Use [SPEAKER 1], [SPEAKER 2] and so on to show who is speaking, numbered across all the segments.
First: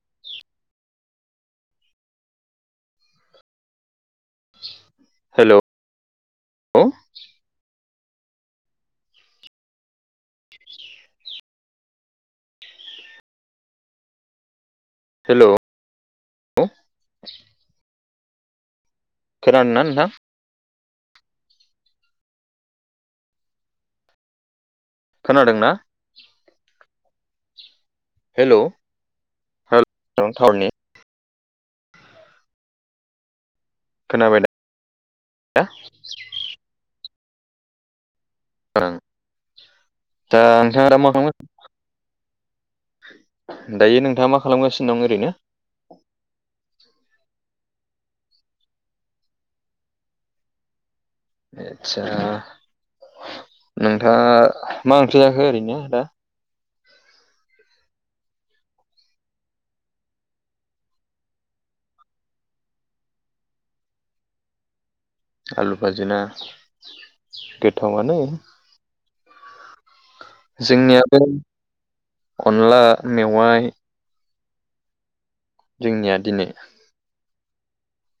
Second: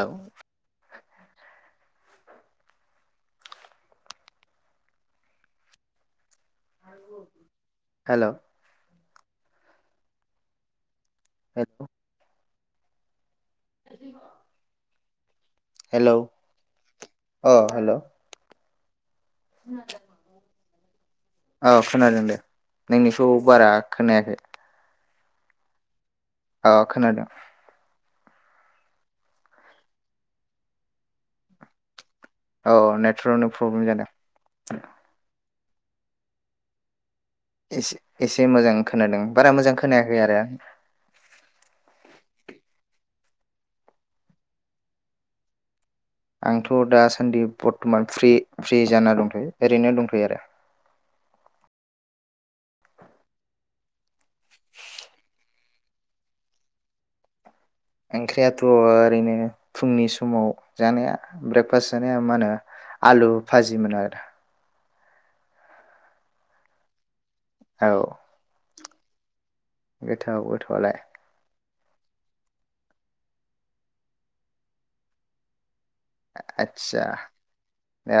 [SPEAKER 1] औ
[SPEAKER 2] हेलौ ह
[SPEAKER 1] हेलौ हेल' [unintelligible]
[SPEAKER 2] hello
[SPEAKER 1] hello अ हेल'
[SPEAKER 2] खोनादोंना नोंथां?
[SPEAKER 1] औ खोनादों दे नोंनिखौ बारा खोनायाखै
[SPEAKER 2] खोनादों ना
[SPEAKER 1] औ खोनादों
[SPEAKER 2] हेलौ [unintelligible]
[SPEAKER 1] औ नेटवर्क नि प्रब्लेम जादों
[SPEAKER 2] हो
[SPEAKER 1] एसे एसे मोजां खोनादों बारा मोजां खोनायाखै आरो
[SPEAKER 2] दा नोंथाङा दा मा खालामगोन दायो नोंथाङा मा खालामगासिनो दं ओरैनो?
[SPEAKER 1] आंथ' दासान्दि बर्थ'मान फ्रि फ्रि जाना दंथ'यो ओरैनो दंथ'यो आरो
[SPEAKER 2] आदसा नोंथाङा मा ओंख्रि जाखो ओरैनो दा?
[SPEAKER 1] ओंख्रियाथ' ओरैनो फुंनि समाव जानाया ब्रेकफास्ट जानाया मा होनो आलु भाजिमोन आरो
[SPEAKER 2] आलु भाजि ना
[SPEAKER 1] औ
[SPEAKER 2] गोथावआनो
[SPEAKER 1] गोथाव गोथावालाय
[SPEAKER 2] जोंनियाबो अनला मेवाइ जोंनिया दिनै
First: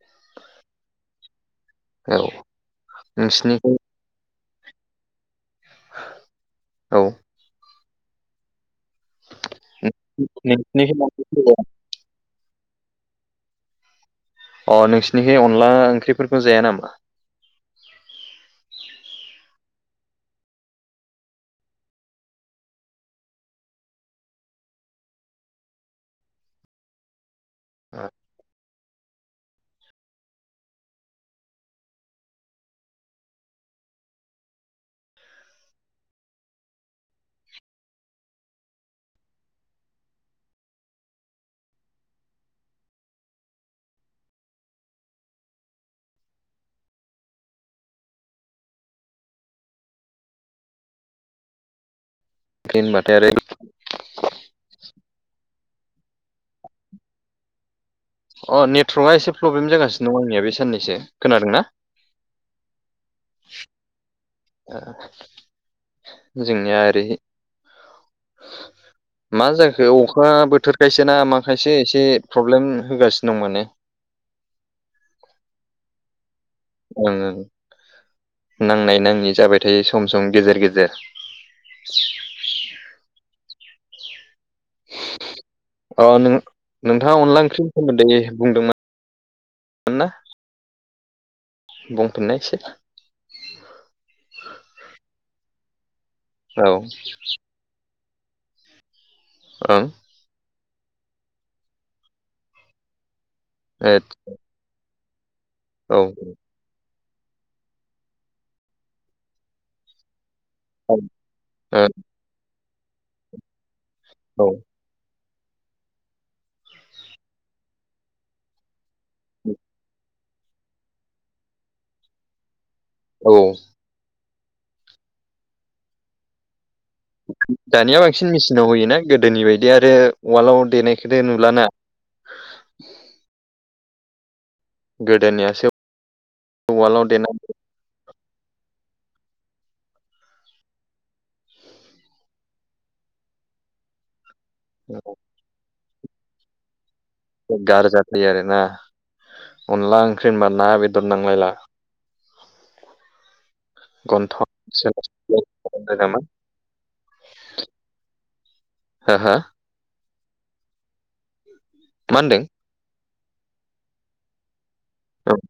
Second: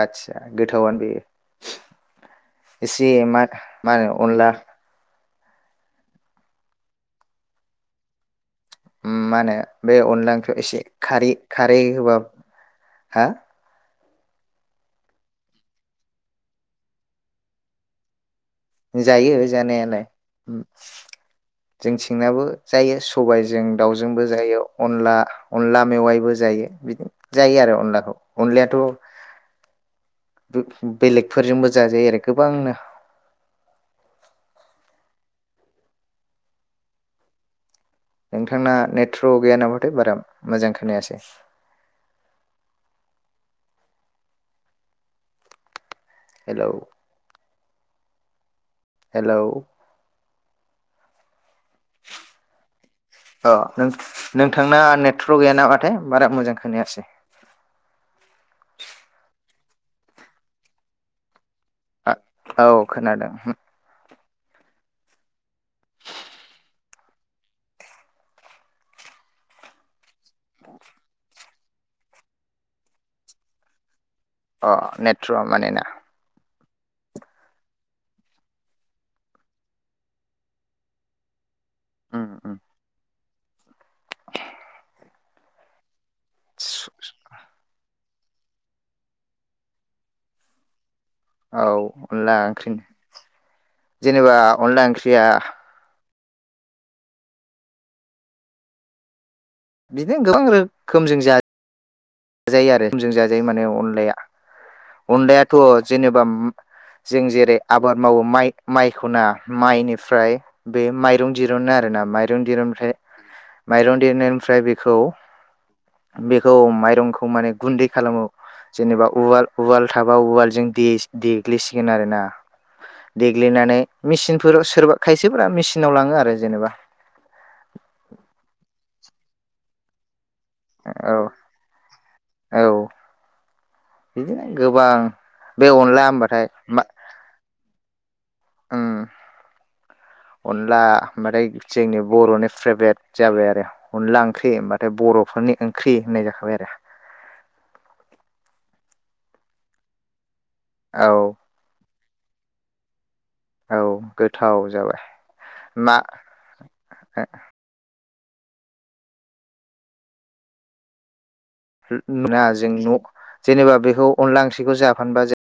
[SPEAKER 1] आतसा गोथावानो दे
[SPEAKER 2] औ
[SPEAKER 1] एसे मा
[SPEAKER 2] नोंसिनिखौ
[SPEAKER 1] मा होनो अनला
[SPEAKER 2] औ
[SPEAKER 1] ओम मा होनो बे अनला ओंख्रियाव एसे
[SPEAKER 2] नोंसिनिखै
[SPEAKER 1] खारै खारै होबा हा
[SPEAKER 2] अ नोंसिनिखै अनला ओंख्रिफोरखौ जाया नामा?
[SPEAKER 1] जायो जानायालाय जोंथिंनाबो जायो सबाइजों दाउजोंबो जायो अनला अनला मेवाइबो जायो बिदिनो जायो आरो अनलाखौ अनलायाथ' बे-बेलेगफोरजोंबो जाजायो आरो गोबांनो नोंथांना नेट्र'क गैयानामाथाय बारा मोजां खोनायासै हेलौ हेलौ
[SPEAKER 2] ओंख्रि होनबाथाय आरो
[SPEAKER 1] अ नों नोंथांना नेट्र'क गैया नामाथाय बारा मोजां खोनायासै
[SPEAKER 2] अ नेटवारर्कआ एसे प्रब्लेम जागासिनो दं आंनिया बे साननैसो खोनादों ना?
[SPEAKER 1] औ खोनादों।
[SPEAKER 2] ओ जोंनिया ओरै मा जाखो अखा बोथोर खायसे ना मा खायसे एसे प्रब्लेम होगासिनो दं माने।
[SPEAKER 1] अ नेट्रवा माने ना?
[SPEAKER 2] ओं नांनाय नाङै जाबाय थायो सम सम गेजेर गेजेर।
[SPEAKER 1] उम उम
[SPEAKER 2] अ नों नोंथाङा अनला ओंख्रि सोमोन्दै बुंदोंमोन ना?
[SPEAKER 1] औ अनला
[SPEAKER 2] बुंफिननाय एसे
[SPEAKER 1] ओंख्रि जेनेबा अनला ओंख्रिया
[SPEAKER 2] औ ओं
[SPEAKER 1] बिनो गोबां रो खोमजों जाय जाजायो आरो खोमजो बे माने अनलाया अनलाया थ
[SPEAKER 2] ओ
[SPEAKER 1] जेनेबा जों जेरै आबाद मावो माइ माइखौना माइनिफ्राय बे
[SPEAKER 2] औ
[SPEAKER 1] माइरं दिरुनो आरो ना
[SPEAKER 2] ओ
[SPEAKER 1] माइरं दिरुन फे माइरं
[SPEAKER 2] औ
[SPEAKER 1] देरनायनिफ्राय बेखौ बेखौ माइरंखौ खौ माने गुन्दै खालामो। जेनेबा उवाल उवाल थाब बा उवालजों देस - देग्लिसिगोन आरो ना।
[SPEAKER 2] औ
[SPEAKER 1] देग्लिनानै मेचिन फोराव सोरबा खायसेफोरा मेसिनाव लाङो आरो जेनेबा।
[SPEAKER 2] दानिया बांसिन मेचनाव होयो ना गोदोनि बायदि आरो वालाव देनायखो दे नुला ना?
[SPEAKER 1] ग [unintelligible] गोबां बे अनला होमबाथाय मा
[SPEAKER 2] उवालाव देना
[SPEAKER 1] ओम अनला ओमबाथाय जोंनि बर'नि फ्रेभरेट जाबाय आरो अनला ओं ओंख्रि होमबाथाय बर'फोरनि ख्रि होननाय जाखाबाय आरो।
[SPEAKER 2] गारजाथै आरोना अनला ओंख्रि जेनबा ना बेदर
[SPEAKER 1] आरो
[SPEAKER 2] नांलायला।
[SPEAKER 1] औ
[SPEAKER 2] गन्थं
[SPEAKER 1] गोथाव
[SPEAKER 2] सोला
[SPEAKER 1] जाबाय
[SPEAKER 2] सोलि होनो
[SPEAKER 1] मा
[SPEAKER 2] नामा हो हो? मा होनदों
[SPEAKER 1] नुनाजों न जेनेबा बेखौ अनला ओंख्रिखौ जा फानबा जे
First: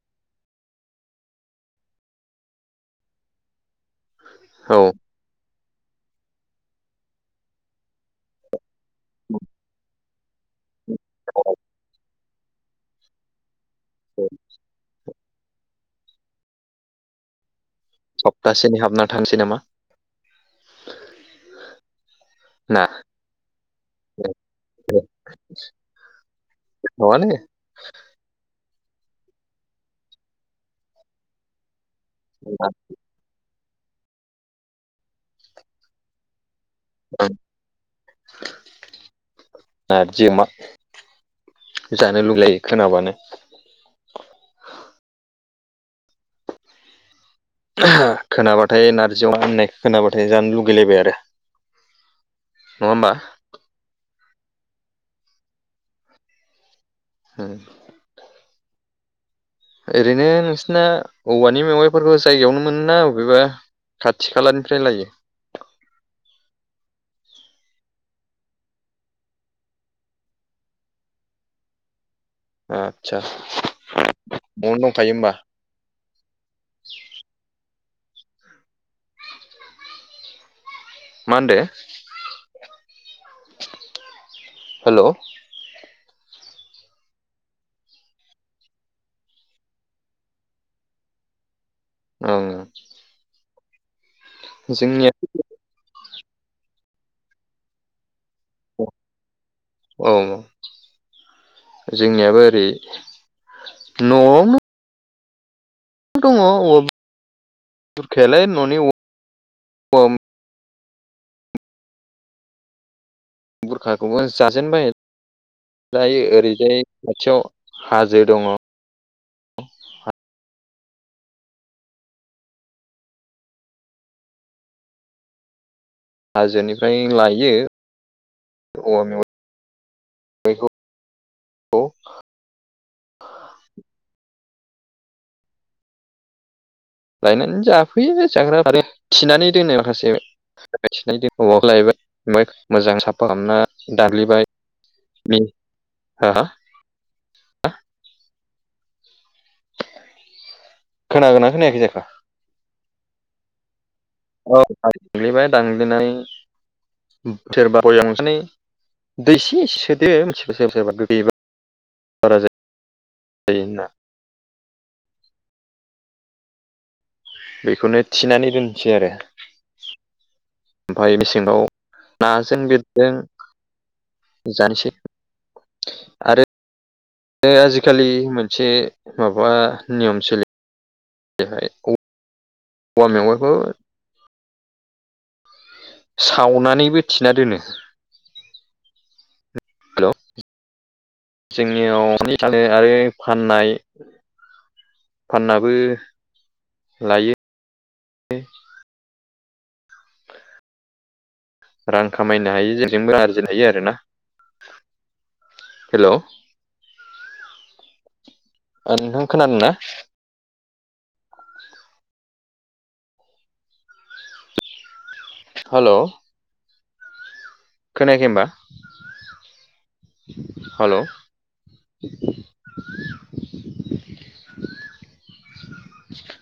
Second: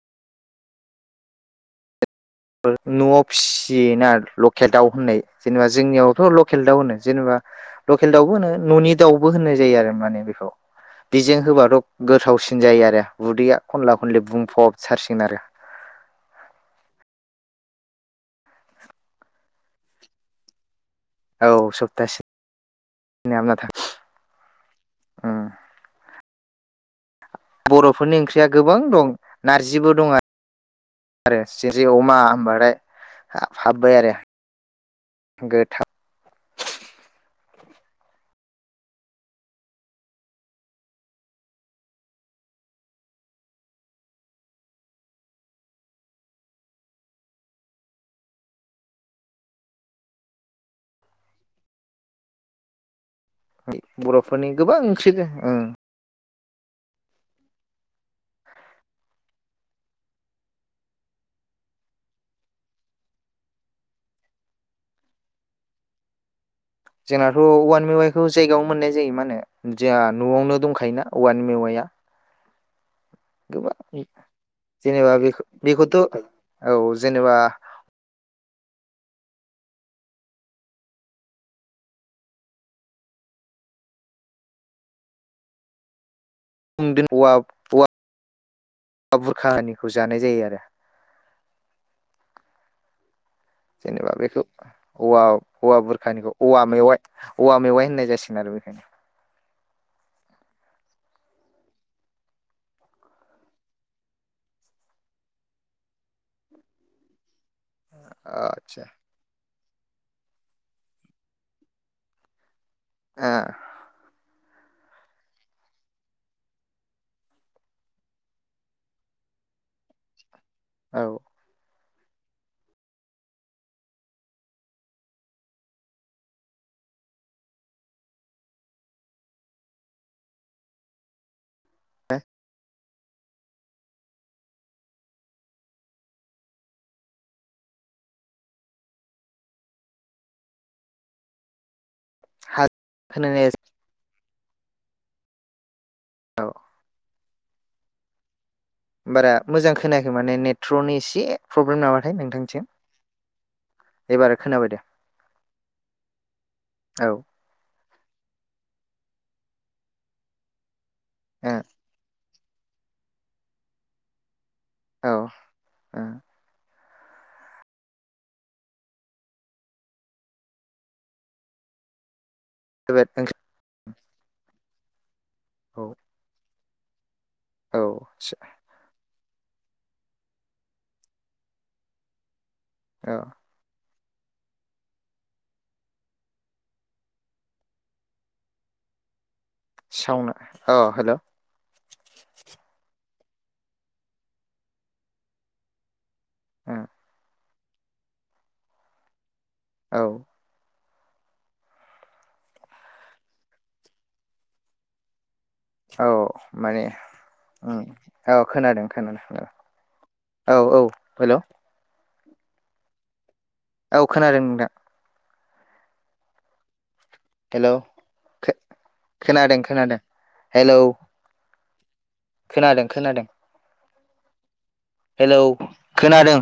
[SPEAKER 1] न'आव फिसियोना लकेल दाउ होननाय जेनेबा जोंनियावथ' लकेल दाउ होनो जेनेबा लकेल दाउबो होनो न'नि दाउबो होननाय जायो आरो माने बे बिजों
[SPEAKER 2] औ
[SPEAKER 1] होबाथ' गोथावसिन जायो आरो उदैया खनला खनलि
[SPEAKER 2] औ
[SPEAKER 1] बुंफब थारसिनो गोन आरो
[SPEAKER 2] सप्तासेनि हाबना थानोसैनामा
[SPEAKER 1] औ सप्तासे
[SPEAKER 2] ना
[SPEAKER 1] [unintelligible] उम
[SPEAKER 2] नङालै
[SPEAKER 1] बर'फोरनि ओंख्रिया गोबां दं नारजिबो दं आरो जे अमा होनबाथाय हाबबाय आरो गोथाव
[SPEAKER 2] नारजि अमा जानो लुगैलायो खोनाबानो खोनाबाथाय नारजि अमा होननाय खोनाबाथाय जानो लुगैलायबाय आरो नङा होमबा
[SPEAKER 1] बर'फोरनि गोबां ओंख्रिजों ओं
[SPEAKER 2] होम ओरैनो नोंसिना औवानि मेवाइफोरखौ जायगायावनो मोनो ना बबेबा खाथि खालानिफ्राय लायो
[SPEAKER 1] जोंनाथ' औवानि मेवाइखौ जायगायावनो मोननाय जायो मा होनो जोंहा न'आवनो दंखायोना औवानि मेवायआ
[SPEAKER 2] [inaudible]
[SPEAKER 1] गोबां
[SPEAKER 2] न'आवनो दंखायो
[SPEAKER 1] जेनेबा
[SPEAKER 2] होमबा
[SPEAKER 1] बे बेखौथ' औ जेनेबा
[SPEAKER 2] माहोनदो हेलौ
[SPEAKER 1] [unintelligible] औवा बुरखा निखौ जानाय जायो आरो
[SPEAKER 2] ओं
[SPEAKER 1] जेनेबा बे
[SPEAKER 2] जोंनिया
[SPEAKER 1] बुरखानिखौ औवा मेवाइ औवा मेवाइ होननाय जासिगोन आरो बेखायनो
[SPEAKER 2] औ औ जोंनियाबो ओरै न'आवनो दङ औवा बुरखायालाय ननि
[SPEAKER 1] आदसा
[SPEAKER 2] औवा [unintelligible]
[SPEAKER 1] ओं
[SPEAKER 2] बुरखाखौबो जाजेनबाय दायो ओरैजाय खाथियाव हाजो दङ
[SPEAKER 1] औ
[SPEAKER 2] हाजोनिफ्राय लायो औवा मेवाइखौ लायनानै जाफैयो जाग्रा आरो थिनानै दोनो माखासे औवाखौ लायबाय
[SPEAKER 1] हा
[SPEAKER 2] ओमफ्राय मोजां साफा
[SPEAKER 1] खोनानाया
[SPEAKER 2] खालामना दाग्लिबाय बे हा
[SPEAKER 1] औ बारा मोजां खोनाखै माने नेटवर्कनि एसे
[SPEAKER 2] खोनागोना खोनायाखै
[SPEAKER 1] प्रब्लेम
[SPEAKER 2] जाखो
[SPEAKER 1] नामाथाय नोंथांनिथिं
[SPEAKER 2] औ दानग्लिबाय दानग्लिनानै
[SPEAKER 1] औ
[SPEAKER 2] सोरबा भयामाव सोनानै दै एसे एसे सोदो [unintelligible]
[SPEAKER 1] ओ
[SPEAKER 2] बारा जायो होनना
[SPEAKER 1] औ ओ
[SPEAKER 2] बेखौनो थिनानै दोनसै आरो ओमफ्राय मेसेंयाव नाजों
[SPEAKER 1] जोबोद
[SPEAKER 2] बिरदों जानिसै
[SPEAKER 1] औ
[SPEAKER 2] आरो आरो
[SPEAKER 1] औ
[SPEAKER 2] आजिखालि मोनसे माबा नियम सोलि [unintelligible] औवा
[SPEAKER 1] औ
[SPEAKER 2] मेवाइखौ सावनानैबो थिना दोनो हेल
[SPEAKER 1] सावना औ हेल'
[SPEAKER 2] जोंनियाव [unintelligible] आरो फाननाय फाननाबो लायो [unintelligible]
[SPEAKER 1] औ
[SPEAKER 2] रां खामायनो हायो जेजोंबो आरजिनो हायो आरो ना
[SPEAKER 1] औ माने औ
[SPEAKER 2] नोंथां खोनादों ना
[SPEAKER 1] औ औ हेलौ औ खोनादों नोंथां
[SPEAKER 2] हेलौ
[SPEAKER 1] हेलौ खो खोनादों खोनादों हेलौ
[SPEAKER 2] हेल'
[SPEAKER 1] खोनादों खोनादों हेलौ खोनादों।